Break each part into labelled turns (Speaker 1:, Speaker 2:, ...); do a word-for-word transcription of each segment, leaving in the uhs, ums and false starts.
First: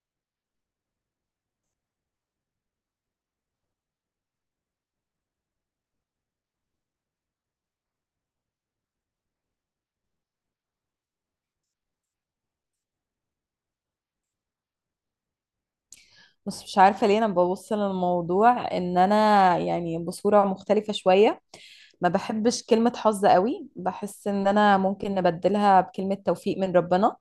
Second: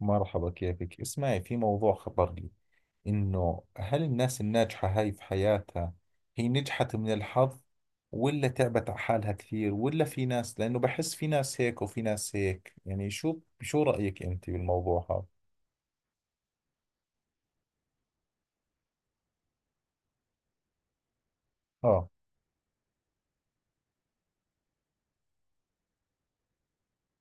Speaker 1: مرحبا، كيفك. اسمعي، في موضوع خطر لي، إنه هل الناس الناجحة هاي في حياتها هي نجحت من الحظ ولا تعبت على حالها كثير، ولا في ناس؟ لأنه بحس في ناس هيك وفي ناس هيك. يعني شو شو رأيك أنت بالموضوع هذا؟
Speaker 2: بس مش عارفة ليه أنا ببص للموضوع إن أنا يعني بصورة مختلفة شوية. ما
Speaker 1: آه
Speaker 2: بحبش كلمة حظ قوي، بحس إن أنا ممكن نبدلها بكلمة توفيق من ربنا.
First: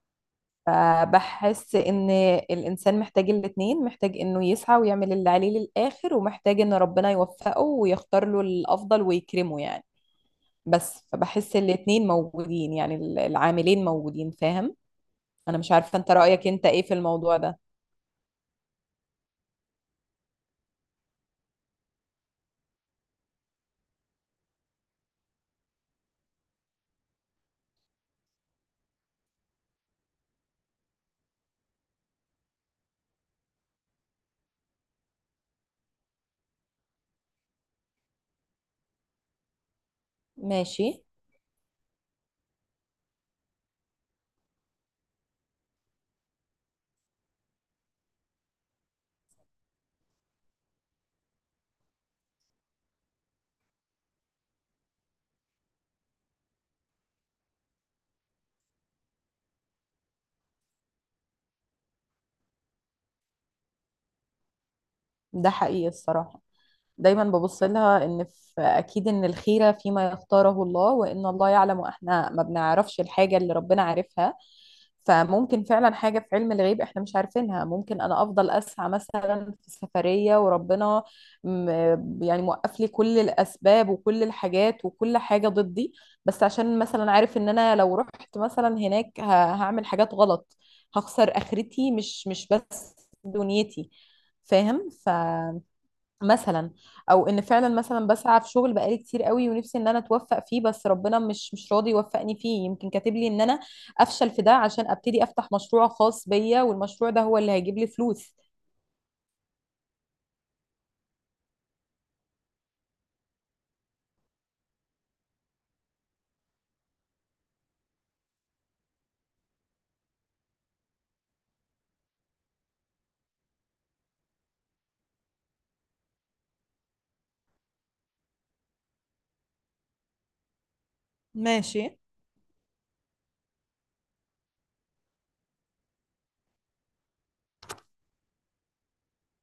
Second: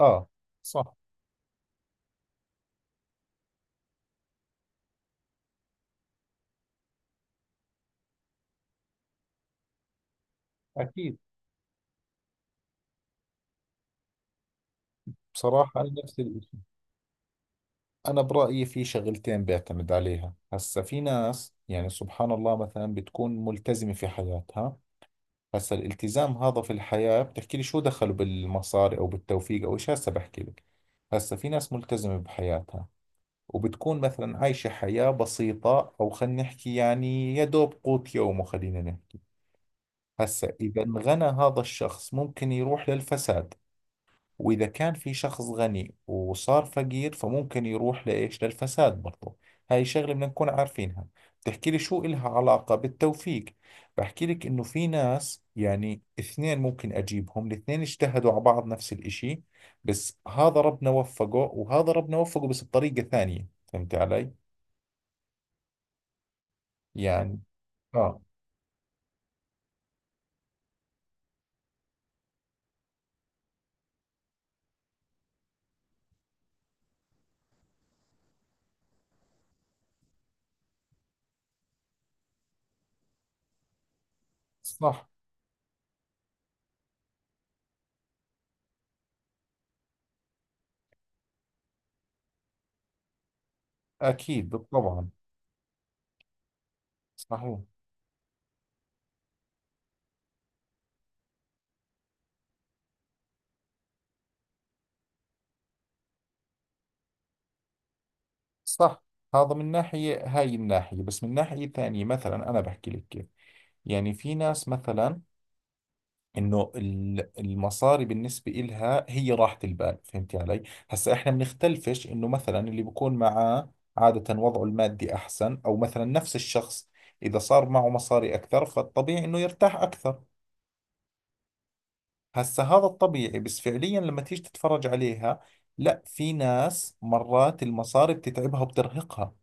Speaker 1: آه صح.
Speaker 2: فبحس إن الإنسان محتاج الاتنين، محتاج إنه يسعى ويعمل اللي عليه للآخر، ومحتاج إن ربنا يوفقه ويختار له الأفضل ويكرمه يعني. بس
Speaker 1: أكيد.
Speaker 2: فبحس الاتنين موجودين يعني، العاملين موجودين، فاهم؟ أنا مش
Speaker 1: بصراحة أنا
Speaker 2: عارفة أنت
Speaker 1: نفس الشيء.
Speaker 2: رأيك أنت إيه في الموضوع ده.
Speaker 1: أنا برأيي في شغلتين بعتمد عليها. هسا في ناس، يعني سبحان الله، مثلا بتكون ملتزمة في حياتها. هسا الالتزام هذا في الحياة، بتحكي لي شو دخله بالمصاري أو بالتوفيق أو إيش؟ هسا بحكي لك، هسا في ناس ملتزمة بحياتها، وبتكون مثلا عايشة حياة بسيطة، أو خلينا نحكي يعني يا دوب قوت يومه خلينا نحكي. هسا إذا
Speaker 2: ماشي.
Speaker 1: انغنى هذا الشخص ممكن يروح للفساد، وإذا كان في شخص غني وصار فقير فممكن يروح لإيش؟ للفساد برضو. هاي شغلة بدنا نكون عارفينها. بتحكي لي شو إلها علاقة بالتوفيق؟ بحكي لك إنه في ناس، يعني اثنين ممكن أجيبهم الاثنين اجتهدوا على بعض نفس الإشي، بس هذا ربنا وفقه وهذا ربنا وفقه بس بطريقة ثانية. فهمت علي؟
Speaker 2: ده حقيقي الصراحة. دايما
Speaker 1: يعني.
Speaker 2: ببص لها
Speaker 1: آه.
Speaker 2: ان في اكيد ان الخيره فيما يختاره الله، وان الله يعلم واحنا ما بنعرفش الحاجه اللي ربنا عارفها. فممكن فعلا حاجه في علم الغيب احنا مش عارفينها. ممكن انا افضل اسعى مثلا في سفريه وربنا م- يعني موقف لي كل الاسباب وكل الحاجات
Speaker 1: صح.
Speaker 2: وكل حاجه ضدي، بس عشان مثلا عارف ان انا لو رحت مثلا هناك ه- هعمل حاجات غلط، هخسر اخرتي مش مش بس دنيتي.
Speaker 1: أكيد
Speaker 2: فاهم؟ ف
Speaker 1: طبعا.
Speaker 2: مثلا او ان
Speaker 1: صحيح.
Speaker 2: فعلا مثلا بسعى في شغل بقالي كتير قوي ونفسي ان انا اتوفق فيه، بس ربنا مش مش راضي يوفقني فيه. يمكن كاتب لي ان انا افشل في ده عشان ابتدي افتح مشروع خاص بيا، والمشروع ده هو اللي هيجيب لي فلوس.
Speaker 1: صح. هذا من ناحية هاي الناحية، بس من ناحية ثانية مثلا أنا بحكي لك كيف. يعني في ناس مثلا إنه ال- المصاري بالنسبة إلها هي راحة البال، فهمتي علي؟ هسا إحنا بنختلفش إنه مثلا اللي بكون معاه عادة وضعه المادي أحسن، أو مثلا نفس الشخص إذا صار معه مصاري أكثر فالطبيعي إنه يرتاح أكثر.
Speaker 2: ماشي.
Speaker 1: هسا هذا الطبيعي، بس فعليا لما تيجي تتفرج عليها، لا، في ناس مرات المصاري بتتعبها وبترهقها.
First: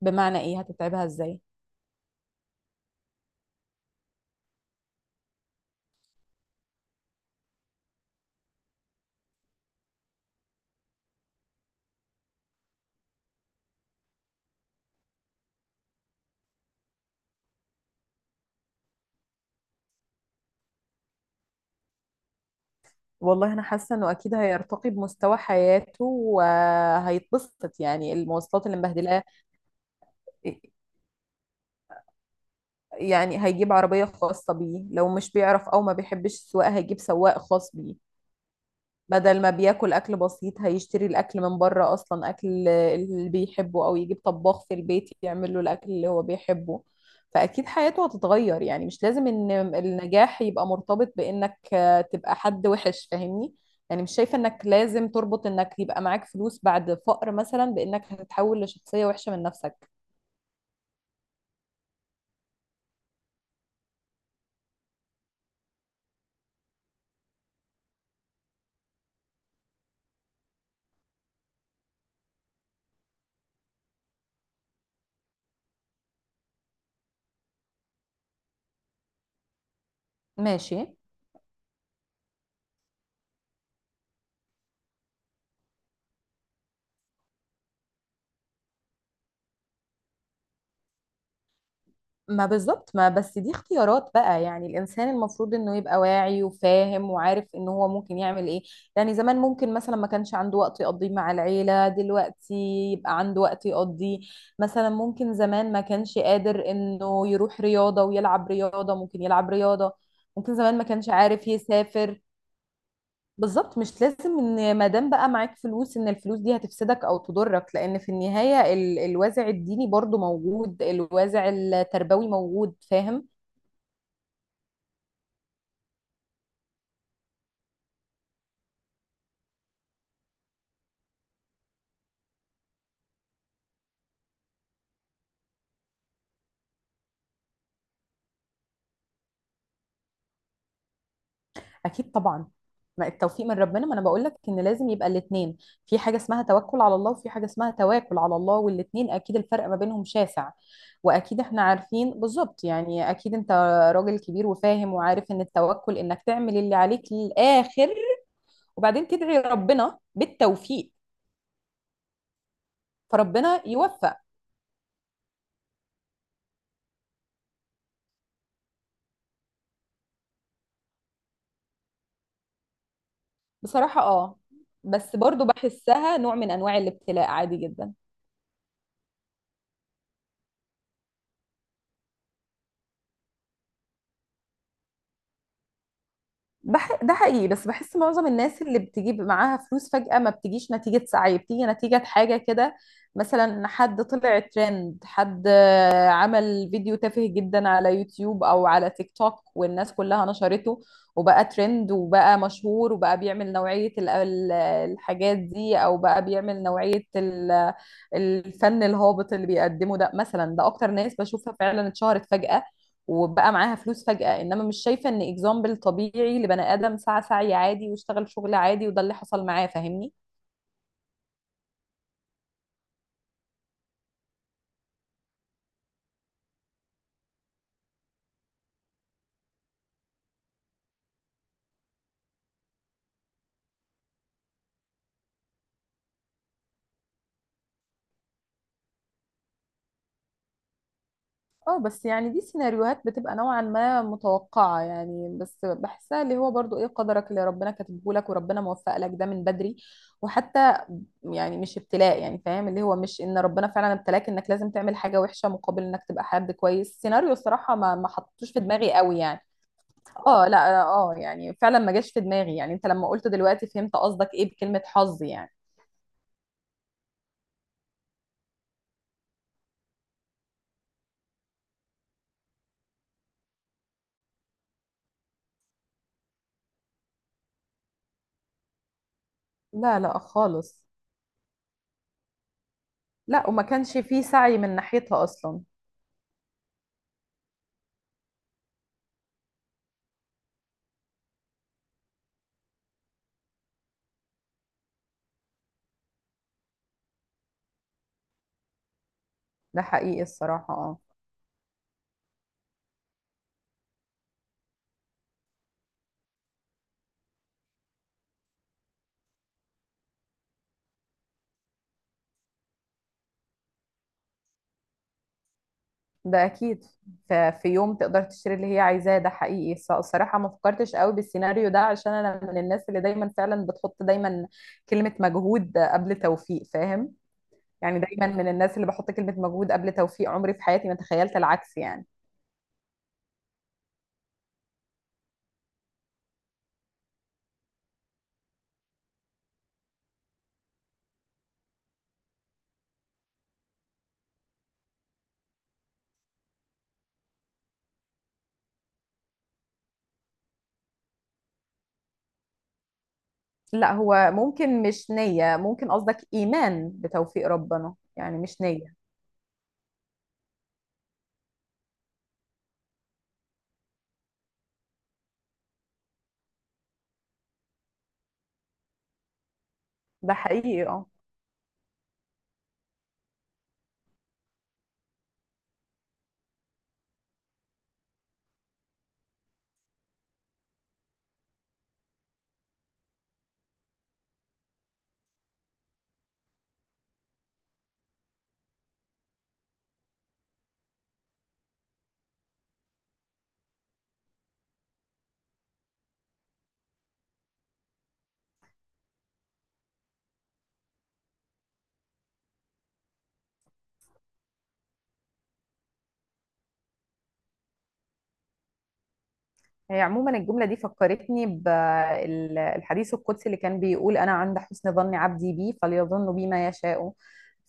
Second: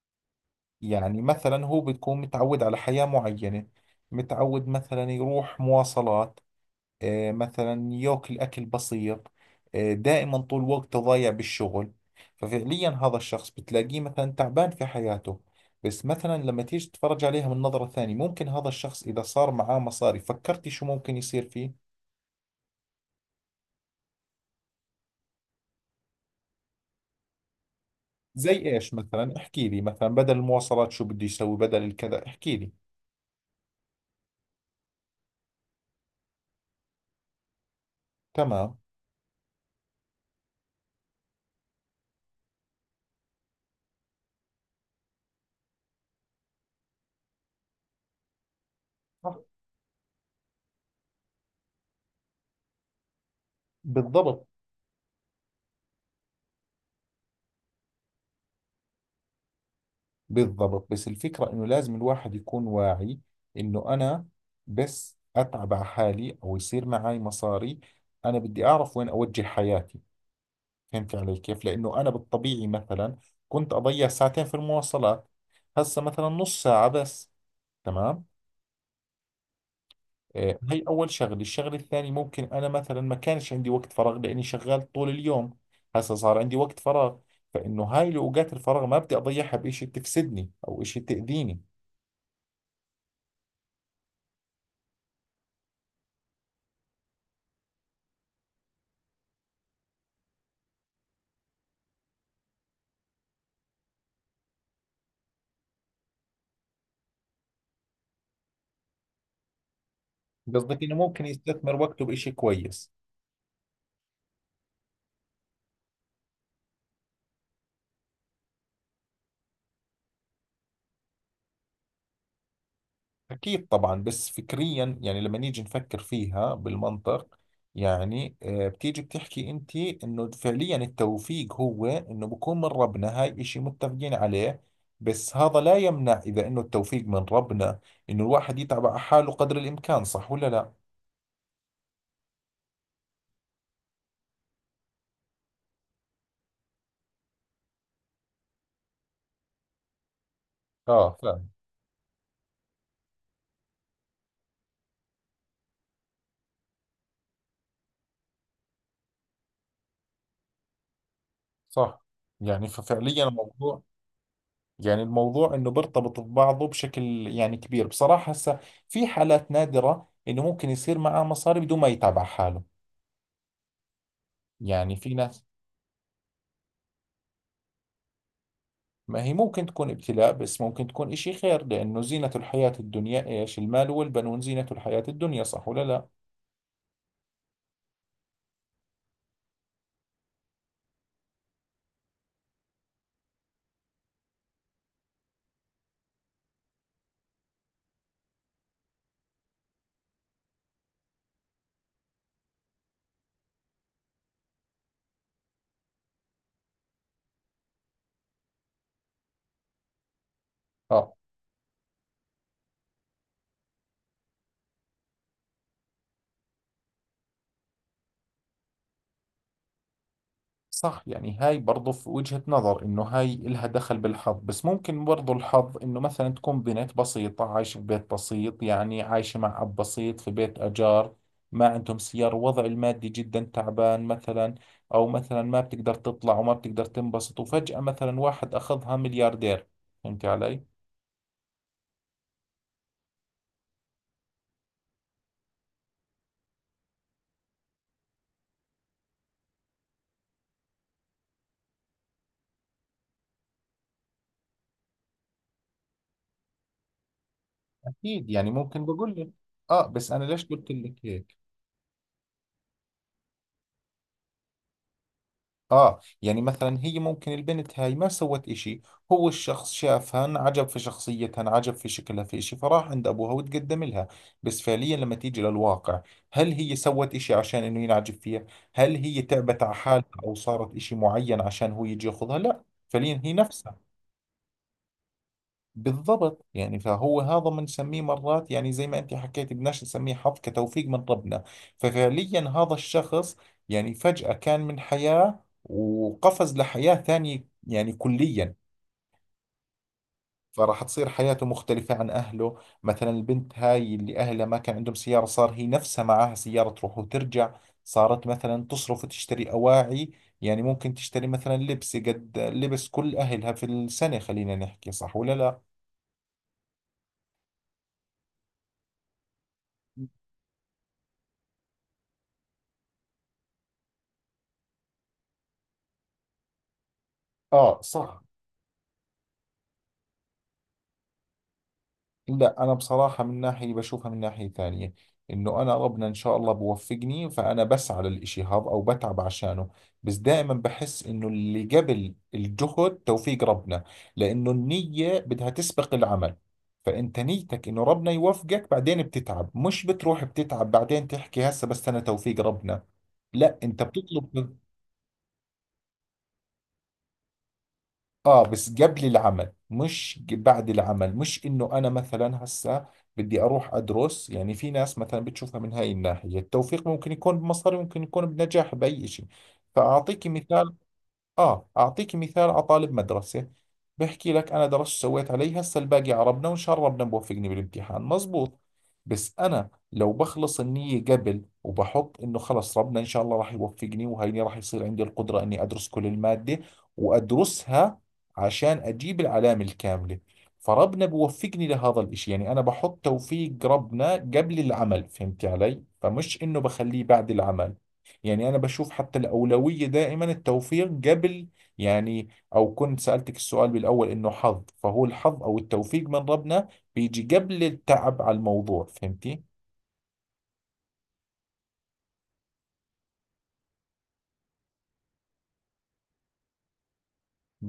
Speaker 2: بمعنى ايه؟ هتتعبها
Speaker 1: يعني
Speaker 2: ازاي؟
Speaker 1: مثلا هو بتكون متعود على حياة معينة، متعود مثلا يروح مواصلات، آه، مثلا ياكل أكل بسيط، آه، دائما طول وقته ضايع بالشغل. ففعليا هذا الشخص بتلاقيه مثلا تعبان في حياته. بس مثلا لما تيجي تتفرج عليها من نظرة ثانية، ممكن هذا الشخص إذا صار معاه مصاري، فكرتي شو ممكن يصير فيه؟
Speaker 2: والله انا حاسه انه اكيد هيرتقي بمستوى حياته وهيتبسط، يعني
Speaker 1: زي
Speaker 2: المواصلات اللي
Speaker 1: إيش
Speaker 2: مبهدلاه
Speaker 1: مثلا، احكي لي، مثلا بدل المواصلات شو بده يسوي، بدل الكذا، احكي لي.
Speaker 2: يعني هيجيب عربيه خاصه بيه، لو مش بيعرف او ما بيحبش السواقه هيجيب سواق خاص بيه.
Speaker 1: تمام.
Speaker 2: بدل ما بياكل اكل بسيط هيشتري الاكل من بره، اصلا اكل اللي بيحبه، او يجيب طباخ في البيت يعمل له الاكل اللي هو بيحبه. فاكيد حياته هتتغير. يعني مش لازم
Speaker 1: صح.
Speaker 2: ان النجاح يبقى مرتبط بانك تبقى حد وحش، فاهمني؟ يعني مش شايفة
Speaker 1: بالضبط.
Speaker 2: انك لازم تربط انك يبقى معاك فلوس بعد فقر مثلا بانك هتتحول لشخصية وحشة من نفسك.
Speaker 1: بالضبط، بس الفكرة إنه لازم الواحد يكون واعي، إنه أنا بس أتعب على حالي أو يصير معي مصاري، أنا بدي أعرف وين أوجه حياتي. فهمت علي كيف؟ لأنه أنا بالطبيعي مثلا كنت أضيع ساعتين في المواصلات، هسه مثلا نص ساعة بس، تمام؟ آه،
Speaker 2: ماشي.
Speaker 1: هي أول شغلة. الشغلة الثانية، ممكن أنا مثلا ما كانش عندي وقت فراغ لأني شغال طول اليوم، هسه صار عندي وقت فراغ. فإنه هاي الأوقات الفراغ ما بدي أضيعها بإشي تفسدني أو إشي تأذيني.
Speaker 2: ما بالظبط، ما بس دي اختيارات بقى. يعني الانسان المفروض انه يبقى واعي وفاهم وعارف ان هو ممكن يعمل ايه. يعني زمان ممكن مثلا ما كانش عنده وقت يقضيه مع العيلة، دلوقتي يبقى عنده وقت يقضيه. مثلا ممكن زمان ما كانش قادر انه يروح رياضة ويلعب رياضة، ممكن يلعب رياضة. ممكن زمان
Speaker 1: قصدك
Speaker 2: ما
Speaker 1: انه
Speaker 2: كانش
Speaker 1: ممكن
Speaker 2: عارف
Speaker 1: يستثمر وقته
Speaker 2: يسافر.
Speaker 1: بإشي كويس.
Speaker 2: بالظبط، مش لازم ان ما دام بقى معاك فلوس ان الفلوس دي هتفسدك او تضرك، لان في النهايه ال... الوازع الديني برضو موجود، الوازع التربوي موجود، فاهم؟
Speaker 1: اكيد طبعا. بس فكريا يعني لما نيجي نفكر فيها بالمنطق، يعني آه، بتيجي بتحكي انت انه فعليا التوفيق هو انه بكون من ربنا، هاي إشي متفقين عليه. بس هذا لا يمنع، اذا انه التوفيق من ربنا، انه الواحد يتعب على حاله قدر الامكان، صح ولا لا؟
Speaker 2: اكيد طبعا. ما التوفيق من ربنا، ما انا بقول لك ان لازم يبقى الاثنين. في حاجه اسمها توكل على الله، وفي حاجه اسمها تواكل على الله، والاثنين اكيد الفرق ما بينهم شاسع.
Speaker 1: اه،
Speaker 2: واكيد
Speaker 1: فاهم.
Speaker 2: احنا عارفين بالظبط. يعني اكيد انت راجل كبير وفاهم وعارف ان التوكل انك تعمل اللي عليك للاخر، وبعدين تدعي ربنا بالتوفيق،
Speaker 1: صح. يعني ففعليا
Speaker 2: فربنا
Speaker 1: الموضوع،
Speaker 2: يوفق.
Speaker 1: يعني الموضوع انه بيرتبط ببعضه بشكل يعني كبير بصراحة. هسه في حالات نادرة انه ممكن يصير معاه مصاري بدون ما يتعب على حاله،
Speaker 2: بصراحة اه.
Speaker 1: يعني في
Speaker 2: بس برضو
Speaker 1: ناس.
Speaker 2: بحسها نوع من انواع الابتلاء، عادي جدا.
Speaker 1: ما هي ممكن تكون ابتلاء، بس ممكن تكون اشي خير، لانه زينة الحياة الدنيا ايش؟ المال والبنون زينة الحياة الدنيا، صح ولا لا؟
Speaker 2: بح... ده حقيقي، بس بحس معظم الناس اللي بتجيب معاها فلوس فجأة ما بتجيش نتيجة سعي، بتيجي نتيجة حاجة كده. مثلا حد طلع ترند، حد آه، عمل فيديو تافه جدا على يوتيوب او على تيك توك والناس كلها نشرته، وبقى ترند وبقى مشهور، وبقى بيعمل نوعية ال- ال- الحاجات دي، او بقى بيعمل نوعية ال- الفن الهابط اللي بيقدمه ده. مثلا ده اكتر ناس
Speaker 1: اه.
Speaker 2: بشوفها فعلا اتشهرت فجأة وبقى معاها فلوس فجأة، انما مش شايفة ان اكزامبل طبيعي لبني ادم سعى سعي عادي واشتغل شغل عادي وده اللي حصل معاه. فاهمني؟
Speaker 1: صح. يعني هاي برضو في وجهة نظر انه هاي إلها دخل بالحظ، بس ممكن برضو الحظ انه مثلا تكون بنت بسيطة عايشة ببيت بسيط، يعني عايشة مع اب بسيط في بيت اجار، ما عندهم سيارة، وضع المادي جدا تعبان مثلا، او مثلا ما بتقدر تطلع وما بتقدر تنبسط، وفجأة مثلا واحد اخذها ملياردير. فهمت علي؟
Speaker 2: اه بس يعني دي سيناريوهات بتبقى نوعا ما متوقعة يعني. بس بحسها اللي هو برضو ايه، قدرك اللي ربنا كاتبه لك وربنا موفق لك ده من بدري. وحتى يعني مش ابتلاء يعني، فاهم؟ اللي هو مش ان ربنا فعلا ابتلاك انك لازم تعمل حاجة وحشة مقابل انك تبقى حد كويس. السيناريو الصراحة ما ما
Speaker 1: اكيد.
Speaker 2: حطوش
Speaker 1: يعني
Speaker 2: في
Speaker 1: ممكن
Speaker 2: دماغي
Speaker 1: بقول
Speaker 2: قوي
Speaker 1: لك
Speaker 2: يعني.
Speaker 1: اه، بس انا ليش
Speaker 2: اه،
Speaker 1: قلت
Speaker 2: لا،
Speaker 1: لك
Speaker 2: اه. آه،
Speaker 1: هيك؟
Speaker 2: يعني فعلا ما جاش في دماغي. يعني انت لما قلت دلوقتي فهمت قصدك ايه بكلمة حظ يعني.
Speaker 1: آه يعني مثلا هي ممكن البنت هاي ما سوت إشي، هو الشخص شافها انعجب في شخصيتها، انعجب في شكلها، في إشي، فراح عند أبوها وتقدم لها. بس فعليا لما تيجي للواقع، هل هي سوت إشي عشان إنه ينعجب فيها؟ هل هي تعبت على
Speaker 2: لا
Speaker 1: حالها
Speaker 2: لا
Speaker 1: أو صارت
Speaker 2: خالص.
Speaker 1: إشي معين عشان هو يجي ياخذها؟ لا. فعليا هي
Speaker 2: لا، وما
Speaker 1: نفسها.
Speaker 2: كانش فيه سعي من ناحيتها اصلا.
Speaker 1: بالضبط. يعني فهو هذا بنسميه مرات، يعني زي ما انت حكيت، بدناش نسميه حظ كتوفيق من ربنا. ففعليا هذا الشخص يعني فجأة كان من حياة وقفز لحياة ثانية يعني كليا.
Speaker 2: ده حقيقي الصراحة
Speaker 1: فراح
Speaker 2: اه.
Speaker 1: تصير حياته مختلفة عن أهله. مثلا البنت هاي اللي أهلها ما كان عندهم سيارة، صار هي نفسها معاها سيارة تروح وترجع، صارت مثلا تصرف وتشتري أواعي. يعني ممكن تشتري مثلا لبس قد لبس كل أهلها في السنة، خلينا نحكي، صح ولا لا؟
Speaker 2: ده اكيد. ف- في يوم تقدر تشتري اللي هي عايزاه. ده حقيقي الص- الصراحه ما فكرتش قوي بالسيناريو ده، عشان انا من الناس اللي دايما فعلا بتحط دايما كلمه مجهود قبل توفيق، فاهم؟
Speaker 1: آه.
Speaker 2: يعني
Speaker 1: صح.
Speaker 2: دايما من الناس اللي بحط كلمه مجهود قبل توفيق. عمري في حياتي ما تخيلت العكس يعني.
Speaker 1: لا، أنا بصراحة من ناحية بشوفها من ناحية ثانية، إنه أنا ربنا إن شاء الله بوفقني، فأنا بسعى للإشي هذا أو بتعب عشانه، بس دائما بحس إنه اللي قبل الجهد توفيق ربنا، لأنه النية بدها تسبق العمل. فأنت نيتك إنه ربنا يوفقك، بعدين بتتعب، مش بتروح بتتعب بعدين تحكي هسه بس أنا توفيق ربنا، لا، أنت
Speaker 2: لا، هو
Speaker 1: بتطلب.
Speaker 2: ممكن مش نيه، ممكن قصدك ايمان بتوفيق ربنا، يعني
Speaker 1: اه،
Speaker 2: مش
Speaker 1: بس
Speaker 2: نيه.
Speaker 1: قبل العمل، مش ج- بعد العمل. مش انه انا مثلا هسه بدي اروح ادرس. يعني في ناس مثلا بتشوفها من هاي الناحية، التوفيق ممكن يكون بمصاري، ممكن يكون بنجاح، باي شيء. فاعطيكي
Speaker 2: ده
Speaker 1: مثال.
Speaker 2: حقيقي اه.
Speaker 1: آه، أعطيك مثال على طالب مدرسة. بحكي لك أنا درست سويت علي، هسا الباقي عربنا، وإن شاء الله ربنا بوفقني بالامتحان، مزبوط. بس أنا لو بخلص النية قبل، وبحط إنه خلص ربنا إن شاء الله راح يوفقني، وهيني راح يصير عندي القدرة إني أدرس كل المادة وأدرسها عشان أجيب العلامة الكاملة، فربنا بوفقني لهذا الإشي. يعني أنا بحط توفيق ربنا قبل العمل، فهمت علي؟ فمش إنه بخليه بعد العمل. يعني انا بشوف حتى الاولويه دائما التوفيق قبل. يعني او كنت سالتك السؤال بالاول انه حظ، فهو الحظ او التوفيق من ربنا بيجي قبل التعب على الموضوع، فهمتي؟
Speaker 2: هي عموما الجملة دي فكرتني بالحديث القدسي اللي كان بيقول: أنا عند حسن ظن عبدي بي فليظن بي ما يشاء.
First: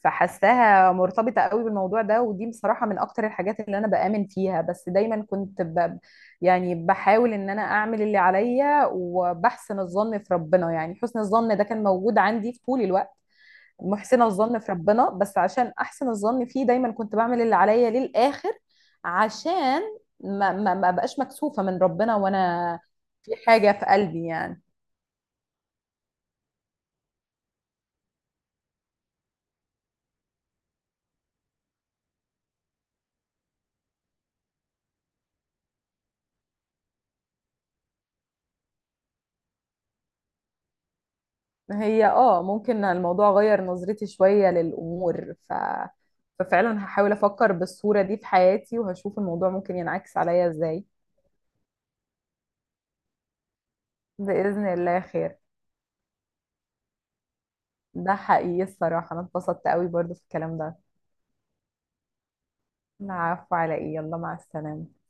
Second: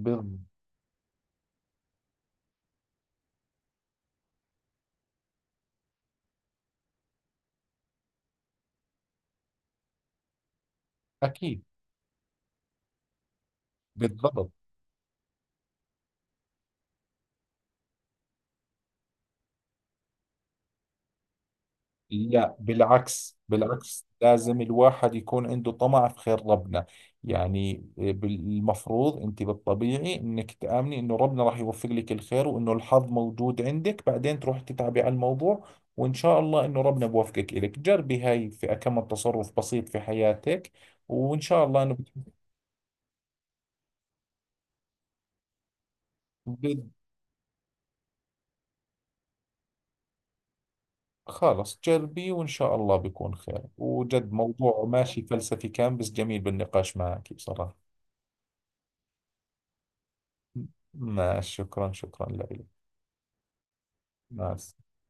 Speaker 1: بال-
Speaker 2: فحساها مرتبطة قوي بالموضوع ده، ودي بصراحة من أكتر الحاجات اللي أنا بآمن فيها. بس دايما كنت ب... يعني بحاول إن أنا أعمل اللي عليا وبحسن الظن في ربنا. يعني حسن الظن
Speaker 1: اكيد.
Speaker 2: ده كان موجود عندي في طول الوقت، محسنه
Speaker 1: بالضبط.
Speaker 2: الظن في ربنا. بس عشان احسن الظن فيه دايما كنت بعمل اللي عليا للاخر، عشان ما ما ما بقاش مكسوفه من ربنا
Speaker 1: لا
Speaker 2: وانا في
Speaker 1: بالعكس،
Speaker 2: حاجه في
Speaker 1: بالعكس،
Speaker 2: قلبي
Speaker 1: لازم
Speaker 2: يعني.
Speaker 1: الواحد يكون عنده طمع في خير ربنا. يعني آه، بالمفروض انت بالطبيعي انك تآمني انه ربنا راح يوفق لك الخير، وانه الحظ موجود عندك، بعدين تروح تتعبي على الموضوع، وان شاء الله انه ربنا بوفقك إلك. جربي هاي في كم تصرف بسيط في حياتك، وان شاء الله انه
Speaker 2: هي
Speaker 1: بت-
Speaker 2: اه، ممكن الموضوع غير نظرتي شويه للامور. ف
Speaker 1: ب-
Speaker 2: ففعلا هحاول افكر بالصوره دي في حياتي وهشوف الموضوع ممكن ينعكس عليا ازاي.
Speaker 1: خلص جربي، وان شاء الله بيكون خير. وجد
Speaker 2: باذن
Speaker 1: موضوع
Speaker 2: الله
Speaker 1: ماشي،
Speaker 2: خير.
Speaker 1: فلسفي كان بس جميل بالنقاش معك بصراحة.
Speaker 2: ده حقيقي الصراحه انا اتبسطت قوي برضو في الكلام ده.
Speaker 1: ماشي. شكرا، شكرا لك.
Speaker 2: العفو على ايه، يلا مع
Speaker 1: مع السلامة.
Speaker 2: السلامه.